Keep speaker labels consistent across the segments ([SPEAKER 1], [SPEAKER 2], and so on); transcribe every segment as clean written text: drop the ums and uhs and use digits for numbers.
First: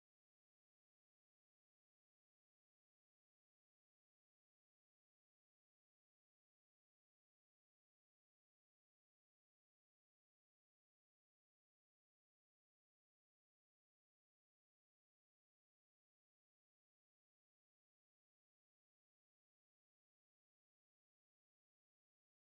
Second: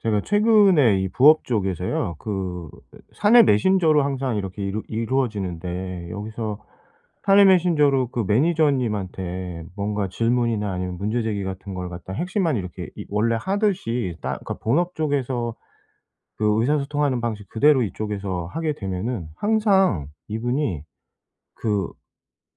[SPEAKER 1] 제가 최근에 이 부업 쪽에서요. 그 사내 메신저로 항상 이렇게 이루어지는데 여기서 사내 메신저로 그 매니저님한테 뭔가 질문이나 아니면 문제 제기 같은 걸 갖다 핵심만 이렇게 이 원래 하듯이 딱, 그러니까 본업 쪽에서 그 의사소통하는 방식 그대로 이쪽에서 하게 되면은 항상 이분이 그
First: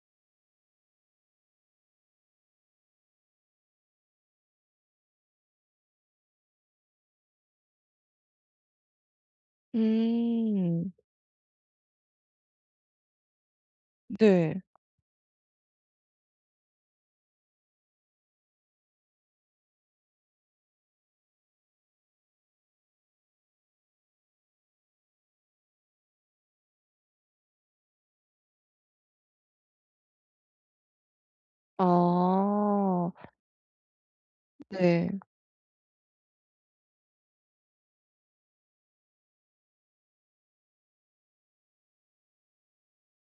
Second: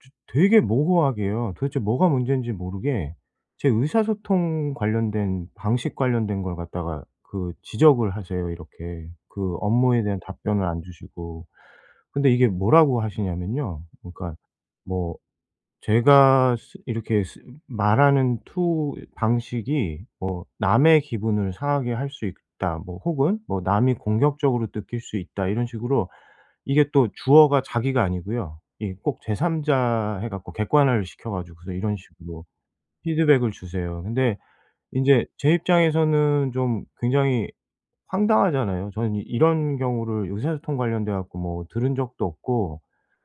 [SPEAKER 1] 저 되게 모호하게요. 도대체 뭐가 문제인지 모르게 제 의사소통 관련된 방식 관련된 걸 갖다가 그 지적을 하세요 이렇게. 그 업무에 대한 답변을 안
[SPEAKER 2] 음.
[SPEAKER 1] 주시고. 근데 이게 뭐라고 하시냐면요. 그러니까
[SPEAKER 2] 네.
[SPEAKER 1] 뭐 제가 쓰 이렇게 쓰 말하는 투 방식이 뭐 '남의 기분을 상하게 할 수 있다.' 뭐 혹은 뭐 '남이 공격적으로 느낄 수 있다.' 이런 식으로 이게 또 주어가 자기가 아니고요. 이 꼭 제 3자 해 갖고 객관화를 시켜 가지고서 이런 식으로
[SPEAKER 2] 아.
[SPEAKER 1] 피드백을 주세요. 근데
[SPEAKER 2] 네.
[SPEAKER 1] 인제 제 입장에서는 좀 굉장히 황당하잖아요. 저는 이 이런 경우를 의사소통 관련돼 갖고 뭐 들은 적도 없고,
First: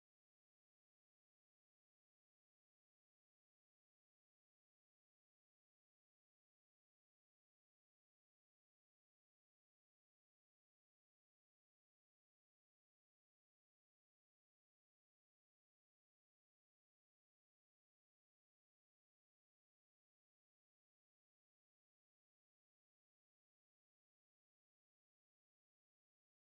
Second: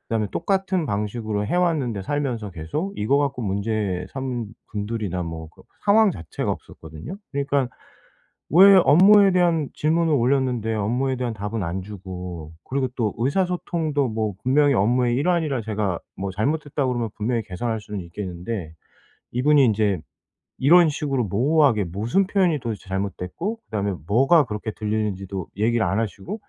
[SPEAKER 1] 그다음에 똑같은 방식으로 해 왔는데 살면서 계속 이거 갖고 문제 삼은 분들이나 뭐 그 상황 자체가 없었거든요. 그러니까 왜 업무에 대한 질문을 올렸는데 업무에 대한 답은 안 주고, 그리고 또 의사소통도 뭐 분명히 업무의 일환이라 제가 뭐 잘못했다고 그러면 분명히 개선할 수는 있겠는데, 이분이 인제 이런 식으로 모호하게 무슨 표현이 도대체 잘못됐고 그다음에 뭐가 그렇게 들리는지도 얘기를 안 하시고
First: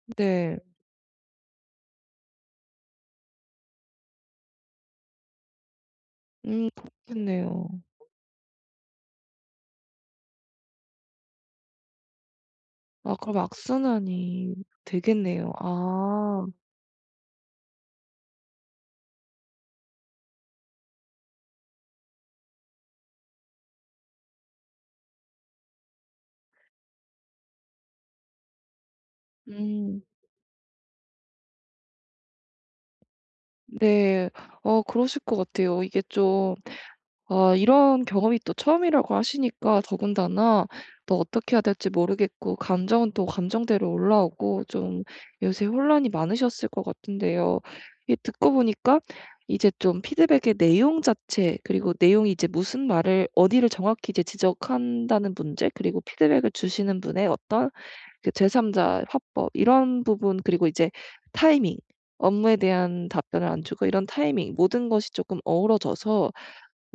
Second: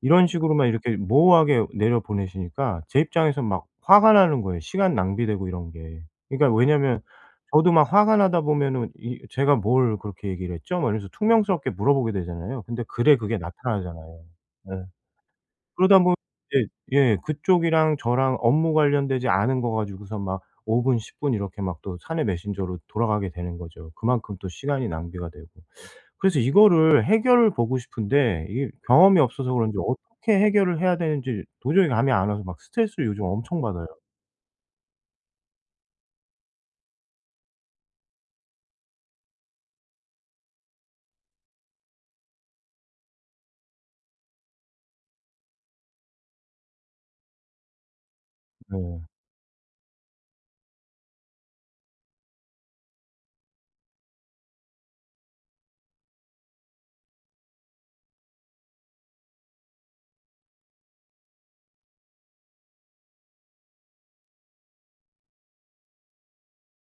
[SPEAKER 1] 이런
[SPEAKER 2] 네.
[SPEAKER 1] 식으로만 이렇게 모호하게 내려보내시니까 제 입장에선 막 화가 나는 거예요, 시간 낭비되고 이런 게. 그러니까 왜냐면
[SPEAKER 2] 그렇겠네요.
[SPEAKER 1] 저도 막 화가 나다 보면은 이 '제가 뭘 그렇게 얘기를 했죠?' 막 이러면서 퉁명스럽게 물어보게 되잖아요. 근데 글에
[SPEAKER 2] 아
[SPEAKER 1] 그게
[SPEAKER 2] 그럼
[SPEAKER 1] 나타나잖아요.
[SPEAKER 2] 악순환이
[SPEAKER 1] 예.
[SPEAKER 2] 되겠네요.
[SPEAKER 1] 그러다 보면
[SPEAKER 2] 아.
[SPEAKER 1] 이제, 예, 그쪽이랑 저랑 업무 관련되지 않은 거 가지고서 막 5분 10분 이렇게 막 또 사내 메신저로 돌아가게 되는 거죠. 그만큼 또 시간이 낭비가 되고. 그래서 이거를 해결을 보고 싶은데 이게 경험이 없어서 그런지
[SPEAKER 2] 음.
[SPEAKER 1] 어떻게 해결을 해야 되는지 도저히 감이 안 와서 막 스트레스를 요즘 엄청 받아요.
[SPEAKER 2] 네. 어 그러실 것 같아요. 이게 좀, 아 이런 경험이 또 처음이라고 하시니까 더군다나 또 어떻게 해야 될지 모르겠고, 감정은 또 감정대로 올라오고, 좀 요새 혼란이 많으셨을 것 같은데요. 이 듣고 보니까,
[SPEAKER 1] 네.
[SPEAKER 2] 이제 좀 피드백의 내용 자체, 그리고 내용이 이제 무슨 말을 어디를 정확히 이제 지적한다는 문제, 그리고 피드백을 주시는 분의 어떤 그 제3자 화법 이런 부분, 그리고 이제 타이밍, 업무에 대한 답변을 안 주고 이런 타이밍, 모든 것이 조금 어우러져서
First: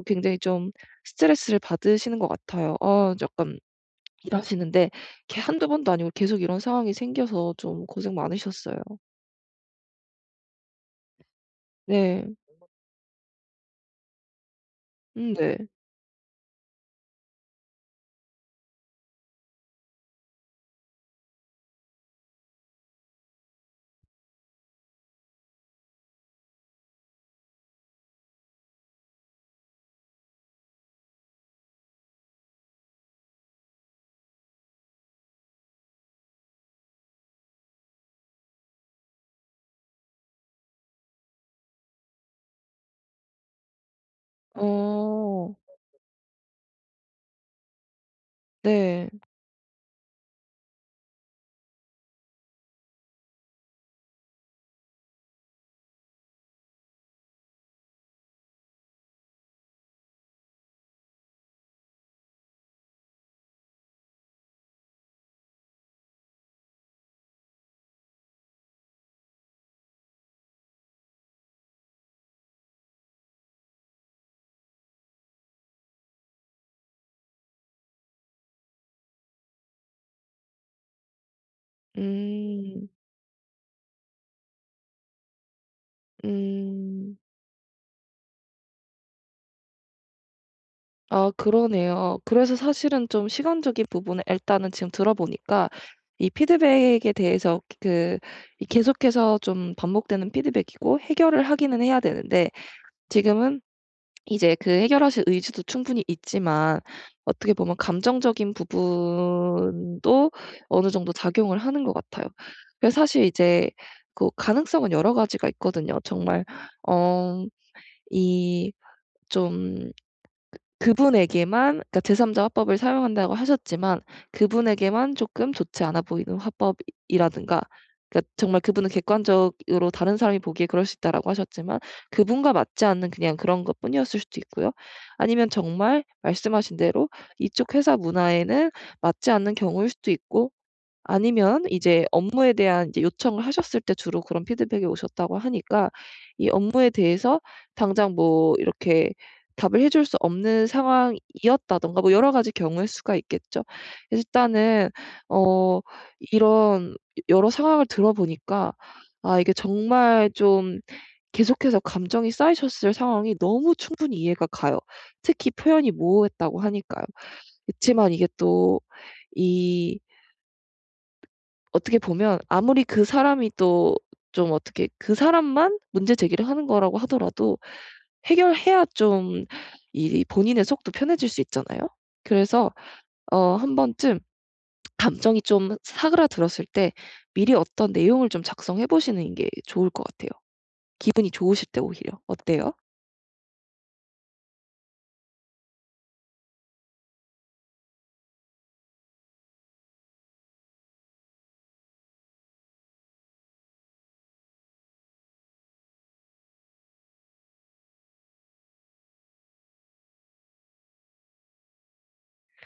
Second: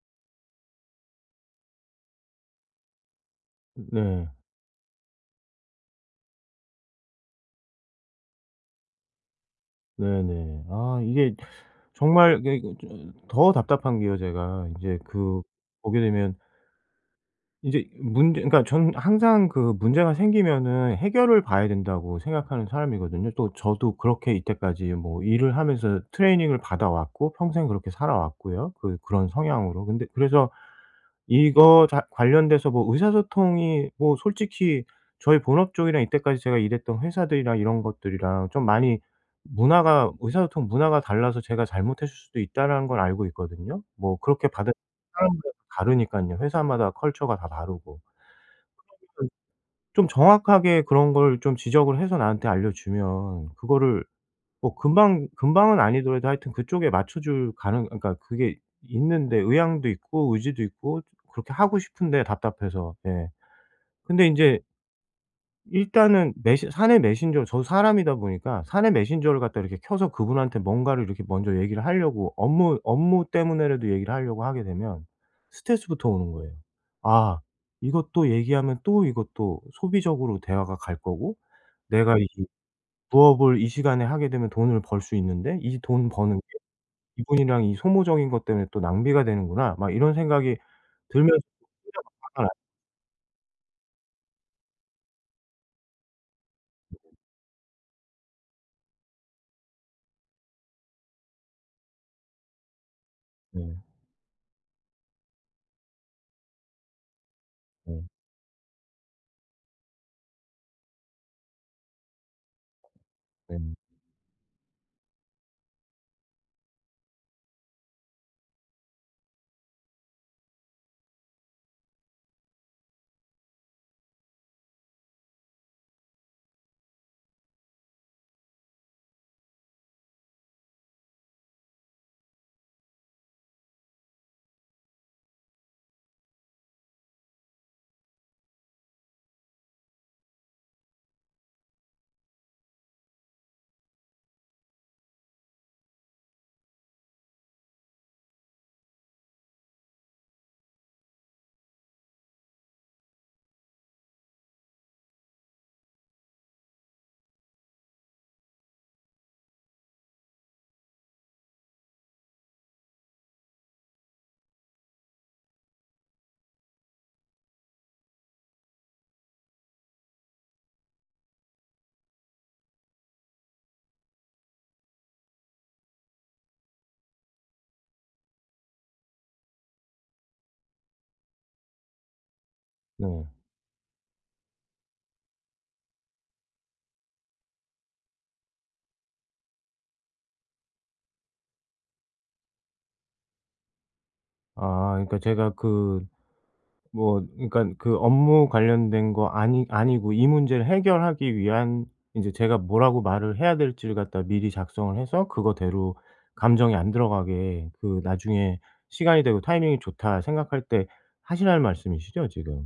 [SPEAKER 2] 굉장히 좀 스트레스를 받으시는 것 같아요. 아 약간
[SPEAKER 1] 네.
[SPEAKER 2] 일하시는데 이게 한두 번도 아니고 계속 이런 상황이 생겨서 좀 고생 많으셨어요.
[SPEAKER 1] 네네. 아 이게
[SPEAKER 2] 네.
[SPEAKER 1] 정말, 이게 그 저 더 답답한 게요, 제가 인제 그
[SPEAKER 2] 네.
[SPEAKER 1] 보게 되면 이제 문제, 그러니까 저는 항상 그 문제가 생기면은 해결을 봐야 된다고 생각하는 사람이거든요. 또 저도 그렇게 이때까지 뭐 일을 하면서 트레이닝을 받아 왔고 평생 그렇게 살아왔고요, 그 그런 성향으로. 근데 그래서 이거 자 관련돼서 뭐 의사소통이 뭐 솔직히 저희 본업 쪽이랑 이때까지 제가 일했던 회사들이랑 이런 것들이랑 좀 많이 문화가 의사소통 문화가 달라서 제가 잘못했을 수도 있다라는 걸 알고 있거든요. 뭐 그렇게 받아 사람
[SPEAKER 2] 어.
[SPEAKER 1] 다르니깐요. 회사마다 컬처가 다 다르고.
[SPEAKER 2] 네.
[SPEAKER 1] 좀 좀 정확하게 그런 걸 좀 지적을 해서 나한테 알려주면 그거를 뭐 금방 금방은 아니더라도 하여튼 그쪽에 맞춰줄 가능, 그러니까 그게 있는데, 의향도 있고 의지도 있고 그렇게 하고 싶은데 답답해서. 예. 근데 인제 일단은 메시 사내 메신저, 저도 사람이다 보니까 사내 메신저를 갖다 이렇게 켜서 그분한테 뭔가를 이렇게 먼저 얘기를 하려고, 업무 때문에라도 얘기를 하려고 하게 되면 스트레스부터 오는 거예요. 아, 이것도 얘기하면 또 이것도 소비적으로 대화가 갈 거고, 내가 이
[SPEAKER 2] 음.
[SPEAKER 1] 부업을 이 시간에 하게 되면 돈을 벌 수 있는데 이 돈 버는 게
[SPEAKER 2] 음.
[SPEAKER 1] 이분이랑 이 소모적인 것 때문에 또 낭비가 되는구나, 막 이런 생각이
[SPEAKER 2] 아
[SPEAKER 1] 들면서 혼자 막
[SPEAKER 2] 그러네요.
[SPEAKER 1] 화가 나요.
[SPEAKER 2] 그래서 사실은 좀 시간적인 부분에, 일단은 지금 들어보니까 이 피드백에 대해서, 그 이 계속해서 좀 반복되는 피드백이고 해결을 하기는 해야 되는데, 지금은
[SPEAKER 1] 네.
[SPEAKER 2] 이제 그 해결하실 의지도 충분히 있지만 어떻게 보면
[SPEAKER 1] 네.
[SPEAKER 2] 감정적인 부분도 어느 정도 작용을 하는 것 같아요. 그래서 사실
[SPEAKER 1] 네.
[SPEAKER 2] 이제 그 가능성은 여러 가지가 있거든요. 정말 어이좀 그분에게만, 그러니까 제3자 화법을 사용한다고 하셨지만 그분에게만 쪼끔 좋지 않아 보이는 화법이라든가, 그러니까 정말 그분은 객관적으로 다른 사람이 보기에 그럴 수 있다라고 하셨지만 그분과 맞지 않는 그냥 그런 것뿐이었을 수도 있고요. 아니면 정말 말씀하신 대로 이쪽 회사 문화에는 맞지 않는 경우일 수도 있고, 아니면 이제 업무에 대한 이제 요청을 하셨을 때 주로 그런 피드백이 오셨다고 하니까 이 업무에 대해서 당장 뭐 이렇게 답을 해줄 수 없는 상황이었다든가, 뭐 여러 가지 경우의 수가 있겠죠. 그래서 일단은 어 이런 여러 상황을 들어보니까, 아 이게 정말 좀 계속해서 감정이 쌓이셨을 상황이 너무 충분히 이해가 가요. 특히 표현이 모호했다고 하니까요. 그지만 이게 또이 어떻게 보면 아무리 그 사람이 또 좀 어떻게 그 사람만 문제 제기를 하는 거라고 하더라도 해결해야 좀 이 본인의 속도 편해질 수 있잖아요. 그래서
[SPEAKER 1] 네.
[SPEAKER 2] 어 한 번쯤 감정이 좀 사그라들었을 때 미리 어떤 내용을 좀 작성해 보시는 게 좋을 것 같아요. 기분이 좋으실 때 오히려. 어때요?
[SPEAKER 1] 아 그러니까 제가 그 뭐, 그러니까 그 업무 관련된 거 아니 아니고 이 문제를 해결하기 위한, 인제 제가 뭐라고 말을 해야 될지를 갖다 미리 작성을 해서 그거대로 감정이 안 들어가게, 그 나중에 '시간이 되고 타이밍이 좋다.' 생각할 때 하시라는 말씀이시죠 지금?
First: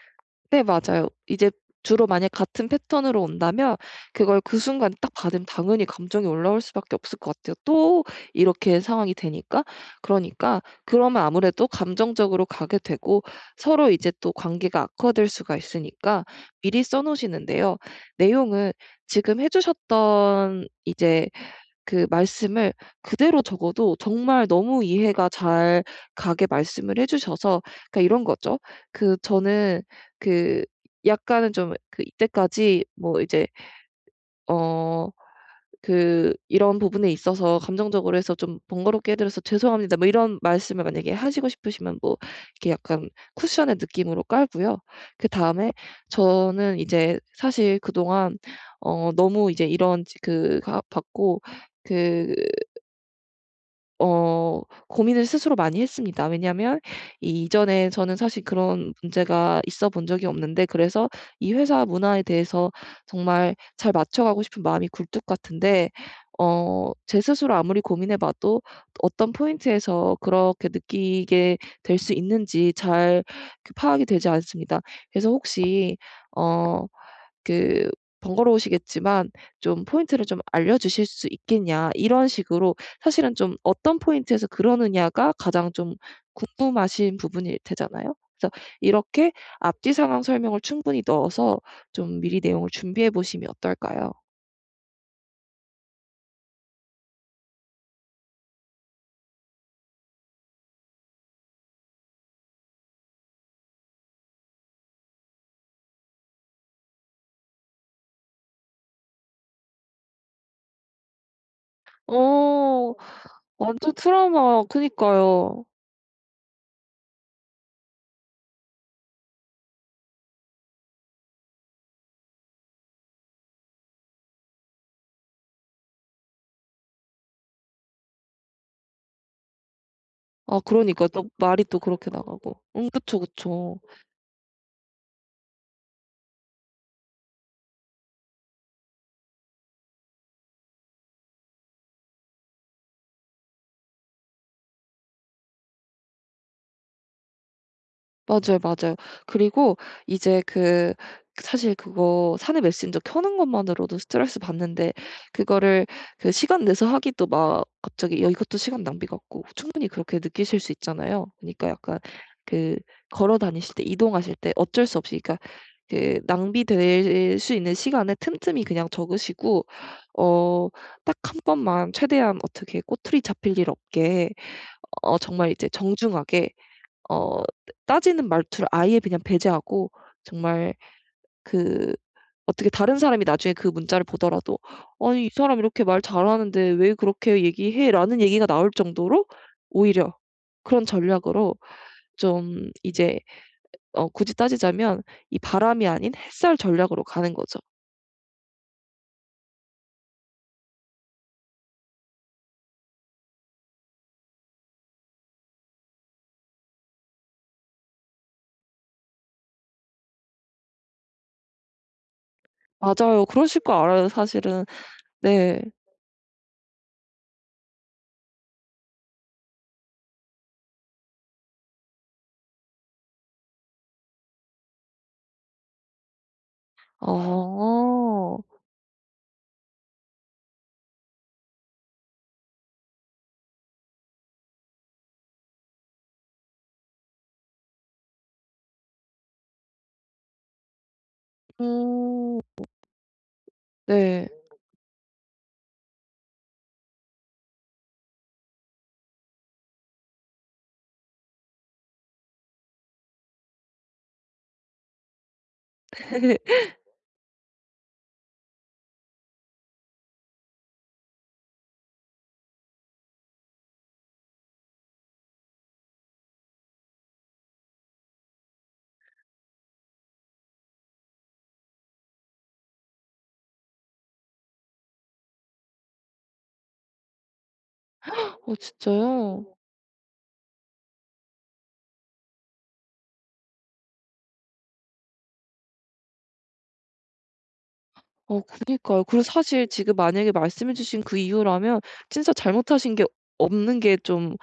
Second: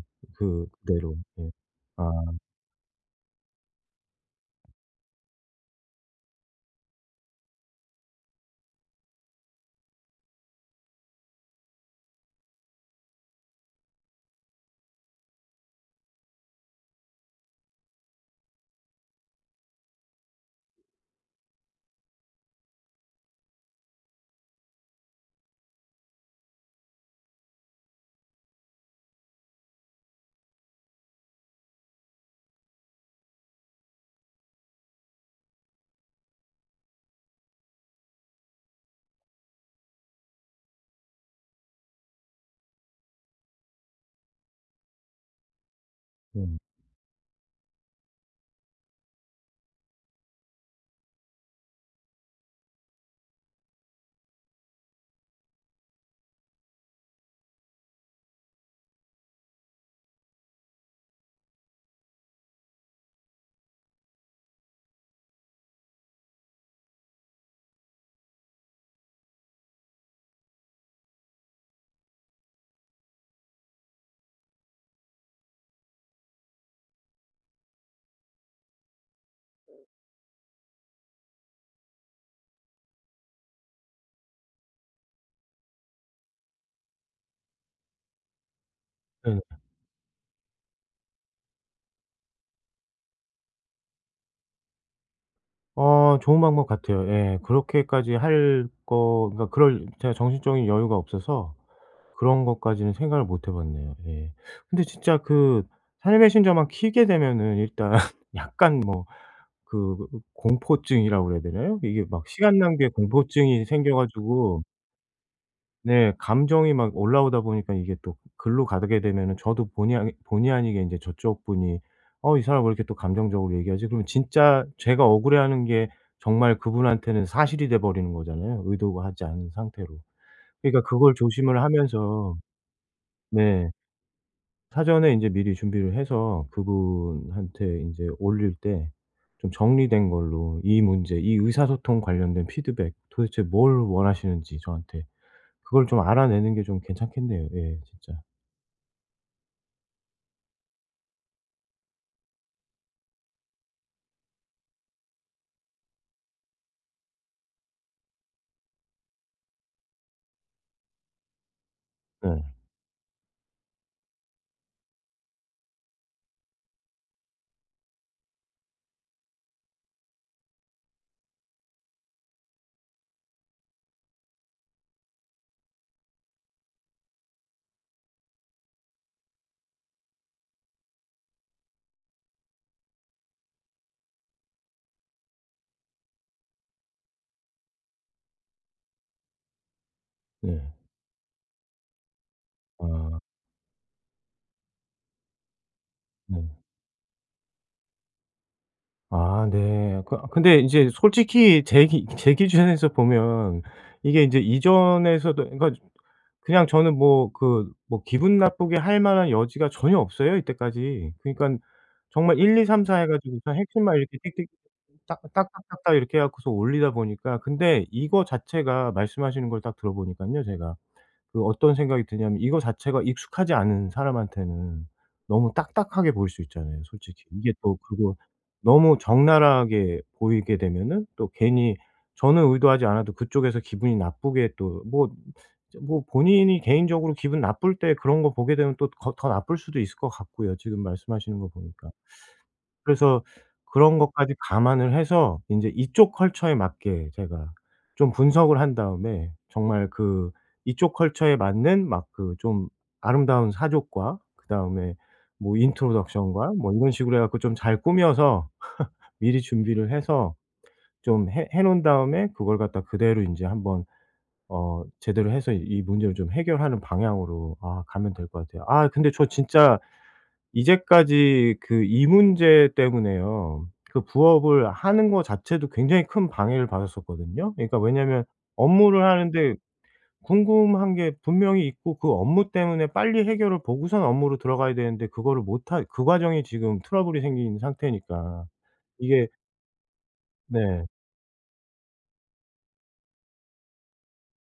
[SPEAKER 2] 네
[SPEAKER 1] 그
[SPEAKER 2] 맞아요.
[SPEAKER 1] 그대로. 예.
[SPEAKER 2] 이제
[SPEAKER 1] 아
[SPEAKER 2] 주로 만약 같은 패턴으로 온다면 그걸 그 순간 딱 받으면 당연히 감정이 올라올 수밖에 없을 것 같아요. 또 이렇게 상황이 되니까. 그러니까 그러면 아무래도 감정적으로 가게 되고 서로 이제 또 관계가 악화될 수가 있으니까 미리 써 놓으시는데요. 내용은 지금 해 주셨던 이제 그 말씀을 그대로 적어도 정말 너무 이해가 잘 가게 말씀을 해 주셔서. 그러니까 이런 거죠. 그 저는 그 약간은 좀 그 이때까지 뭐 이제 어 그 "이런 부분에 있어서 감정적으로 해서 좀 번거롭게 해 드려서 죄송합니다." 뭐 이런 말씀을 만약에 하시고 싶으시면 뭐 이렇게 약간 쿠션의 느낌으로 깔고요. 그다음에
[SPEAKER 1] 네.
[SPEAKER 2] 저는 이제 사실 그동안 어 너무 이제 이런 지 그 가 받고 그 어 고민을 스스로 많이 했습니다. 왜냐하면 이 이전에 저는 사실 그런 문제가 있어 본 적이 없는데, 그래서 이 회사 문화에 대해서 정말 잘 맞춰가고 싶은 마음이 굴뚝 같은데 어 제 스스로 아무리 고민해 봐도 어떤 포인트에서 그렇게 느끼게 될 수 있는지 잘 그 파악이 되지 않습니다. 그래서 혹시 어 그 번거로우시겠지만 좀 포인트를 좀 알려주실 수 있겠냐, 이런 식으로. 사실은 좀 어떤 포인트에서 그러느냐가 가장 좀 궁금하신 부분일 테잖아요. 그래서 이렇게
[SPEAKER 1] 네.
[SPEAKER 2] 앞뒤 상황 설명을 충분히 넣어서 좀 미리 내용을 준비해 보시면 어떨까요?
[SPEAKER 1] 좋은 방법 같아요. 예. 그렇게까지 할 거, 그러니까 그럴 제가 정신적인 여유가 없어서 그런 것까지는 생각을 못 해 봤네요. 예. 근데 진짜 그 삶의 신저만 켜게 되면은 일단 약간 뭐 그 공포증이라고 그래야 되나요? 이게 막 시간 낭비에
[SPEAKER 2] 어.
[SPEAKER 1] 공포증이
[SPEAKER 2] 완전
[SPEAKER 1] 생겨 가지고.
[SPEAKER 2] 트라우마 그니까요.
[SPEAKER 1] 네. 감정이 막 올라오다 보니까 이게 또 글로 가게 되면은 저도 본의 아니 본의 아니게 이제 저쪽 분이 '어 이 사람 왜 이렇게 또 감정적으로 얘기하지?' 그러면, 진짜 제가 억울해하는 게 정말 그분한테는 사실이 돼 버리는 거잖아요, 의도하지 않은 상태로.
[SPEAKER 2] 아
[SPEAKER 1] 그러니까
[SPEAKER 2] 그러니까
[SPEAKER 1] 그걸
[SPEAKER 2] 또
[SPEAKER 1] 조심을
[SPEAKER 2] 말이 또 그렇게
[SPEAKER 1] 하면서,
[SPEAKER 2] 나가고. 응 그쵸,
[SPEAKER 1] 네,
[SPEAKER 2] 그쵸.
[SPEAKER 1] 사전에 인제 미리 준비를 해서 그분한테 인제 올릴 때 좀 정리된 걸로, 이 문제, 이 의사소통 관련된 피드백 도대체 뭘 원하시는지 저한테, 그걸 좀 알아내는 게 좀 괜찮겠네요. 예 진짜.
[SPEAKER 2] 맞아요, 맞아요. 그리고 이제 그 사실 그거 사내 메신저 켜는 것만으로도 스트레스 받는데 그거를 그 시간 내서 하기도 막 갑자기 야 이것도 시간 낭비 같고 충분히 그렇게 느끼실 수 있잖아요. 그러니까 약간
[SPEAKER 1] 네.
[SPEAKER 2] 그 걸어 다니실 때 이동하실 때 어쩔 수 없이 그러니까 그 낭비될 수 있는 시간에 틈틈이 그냥 적으시고 어 딱 한 번만 최대한 어떻게 꼬투리 잡힐 일 없게 어 정말 이제 정중하게 어 따지는 말투를 아예 그냥 배제하고 정말 그 어떻게 다른 사람이 나중에 그 문자를 보더라도 '아니 이 사람 이렇게 말 잘하는데 왜 그렇게 얘기해?'라는 얘기가 나올 정도로 오히려
[SPEAKER 1] 네.
[SPEAKER 2] 그런 전략으로 좀
[SPEAKER 1] 아
[SPEAKER 2] 이제 어 굳이 따지자면 이 바람이 아닌
[SPEAKER 1] 네.
[SPEAKER 2] 햇살 전략으로 가는 거죠.
[SPEAKER 1] 아 네. 그 근데 인제 솔직히 제 기 제 기준에서 보면 이게 인제 이전에서도, 그러니까 그냥 저는 뭐 그 뭐 기분 나쁘게 할 만한 여지가 전혀 없어요, 이때까지. 그러니깐 정말 일,이,삼,사 해
[SPEAKER 2] 맞아요.
[SPEAKER 1] 가지고 그냥
[SPEAKER 2] 그러실 거
[SPEAKER 1] 핵심만
[SPEAKER 2] 알아요
[SPEAKER 1] 이렇게 띡띡,
[SPEAKER 2] 사실은.
[SPEAKER 1] 딱
[SPEAKER 2] 네.
[SPEAKER 1] 딱딱딱딱 이렇게 해 갖고서 올리다 보니까, 근데 이거 자체가, 말씀하시는 걸 딱 들어 보니깐요 제가, 그 어떤 생각이 드냐면 이거 자체가 익숙하지 않은 사람한테는 너무 딱딱하게 보일 수 있잖아요 솔직히. 이게 또 그리고
[SPEAKER 2] 아.
[SPEAKER 1] 너무 적나라하게 보이게 되면은 또 괜히, 저는 의도하지 않아도 그쪽에서 기분이 나쁘게, 또 뭐 본인이 개인적으로 기분 나쁠 때 그런 거 보게 되면 또 거 더 나쁠 수도 있을 것 같고요, 지금 말씀하시는 거 보니까.
[SPEAKER 2] 음.
[SPEAKER 1] 그래서 그런
[SPEAKER 2] 네.
[SPEAKER 1] 것까지 감안을 해서 인제 이쪽 컬처에 맞게 제가 좀 분석을 한 다음에 정말 그 이쪽 컬처에 맞는, 막 그 좀 아름다운 사족과 그다음에 뭐 인트로덕션과 뭐 이런 식으로 해 갖고 좀 잘 꾸며서 미리 준비를 해서 좀 해 놓은 다음에 그걸 갖다 그대로 인제 한번 제대로 해서 이 문제를 좀 해결하는 방향으로 가면 될 것 같아요. 아 근데 저 진짜 이제까지 그 이 문제 때문에요. 그 부업을 하는 거 자체도 굉장히 큰 방해를 받았었거든요. 그러니까 왜냐면
[SPEAKER 2] 어
[SPEAKER 1] 업무를
[SPEAKER 2] 진짜요?
[SPEAKER 1] 하는데 궁금한 게 분명히 있고, 그 업무 때문에 빨리 해결을 보고선 업무로 들어가야 되는데 그거를 못 하 그 과정이 지금 트러블이 생긴
[SPEAKER 2] 어
[SPEAKER 1] 상태니까.
[SPEAKER 2] 그니까요. 그리고
[SPEAKER 1] 이게
[SPEAKER 2] 사실 지금 만약에 말씀해
[SPEAKER 1] 네.
[SPEAKER 2] 주신 그 이유라면 진짜 잘못하신 게 없는 게 좀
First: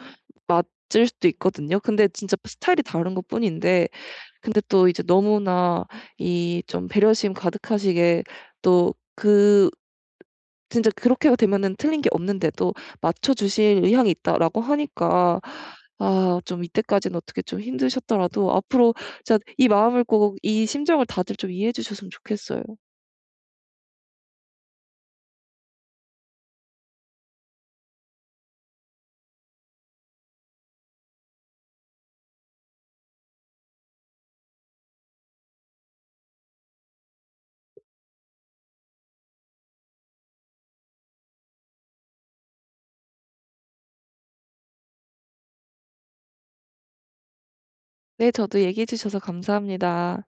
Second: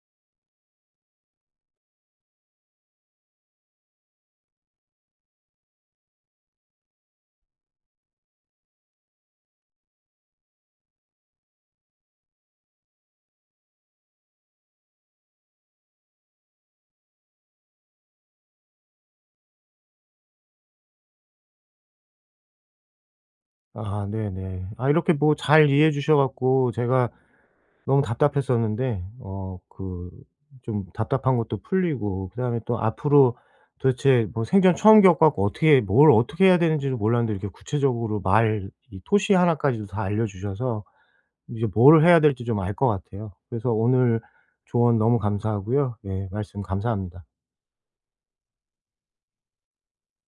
[SPEAKER 2] 맞을 수도 있거든요. 근데 진짜 스타일이 다른 것뿐인데 근데 또 이제 너무나 이 좀 배려심 가득하시게 또 그 진짜 그렇게 되면은 틀린 게 없는데도 "맞춰 주실 의향이 있다."라고 하니까 아 좀 이때까지는 어떻게 좀 힘드셨더라도 앞으로 진짜 이 마음을 꼭 이 심정을 다들 좀 이해해 주셨으면 좋겠어요.
[SPEAKER 1] 아 네네. 아 이렇게 뭐 잘 이해해 주셔 갖고 제가 너무 답답했었는데, 좀 답답한 것도 풀리고, 그다음에 또 앞으로 도대체 뭐, 생전 처음 겪어 갖고 어떻게 뭘 어떻게 해야 되는지를 몰랐는데 이렇게 구체적으로 말 이 토시 하나까지도 다 알려 주셔서 이제 뭘 해야 될지 좀 알 것 같아요. 그래서 오늘 조언 너무 감사하고요. 예 말씀 감사합니다.
[SPEAKER 2] 네 저도 얘기해 주셔서 감사합니다.